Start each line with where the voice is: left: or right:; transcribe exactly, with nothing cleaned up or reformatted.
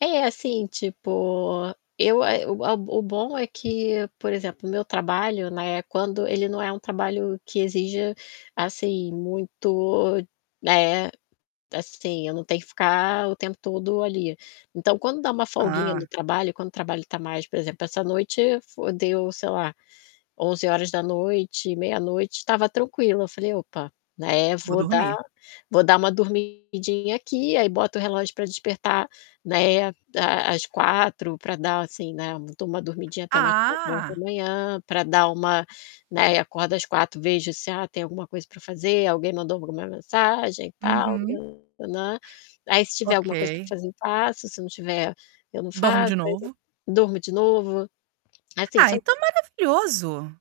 left: É, assim, tipo, eu, eh, o a o bom é que, por exemplo, meu trabalho, né, quando ele não é um trabalho que exija, assim, muito, né, assim, eu não tenho que ficar o tempo todo ali. Então quando dá uma folguinha
right: Ah!
left: no trabalho, quando o trabalho tá mais, por exemplo, essa noite fo deu, sei lá, onze horas da noite, meia-noite, tava tranquilo. Eu falei: "Opa, né,
right: Vou
left: vou dar
right: dormir.
left: vou dar uma dormidinha aqui", aí boto o relógio pra despertar, né, Às quatro pra dar, assim, né, dou uma dormidinha até umas quatro horas da
right: Ah!
left: manhã pra dar uma, né, e acordo às quatro, vejo se, ah, tem alguma coisa pra fazer, alguém mandou alguma mensagem, tal,
right: Uhum.
left: né. Aí se tiver
right: Ok.
left: alguma coisa pra fazer, eu faço, se não tiver, eu não
right: Dorme de
left: faço, aí
right: novo.
left: [unintelligible] durmo de novo. Assim,
right: Ah, então,
left: são
right: maravilhoso.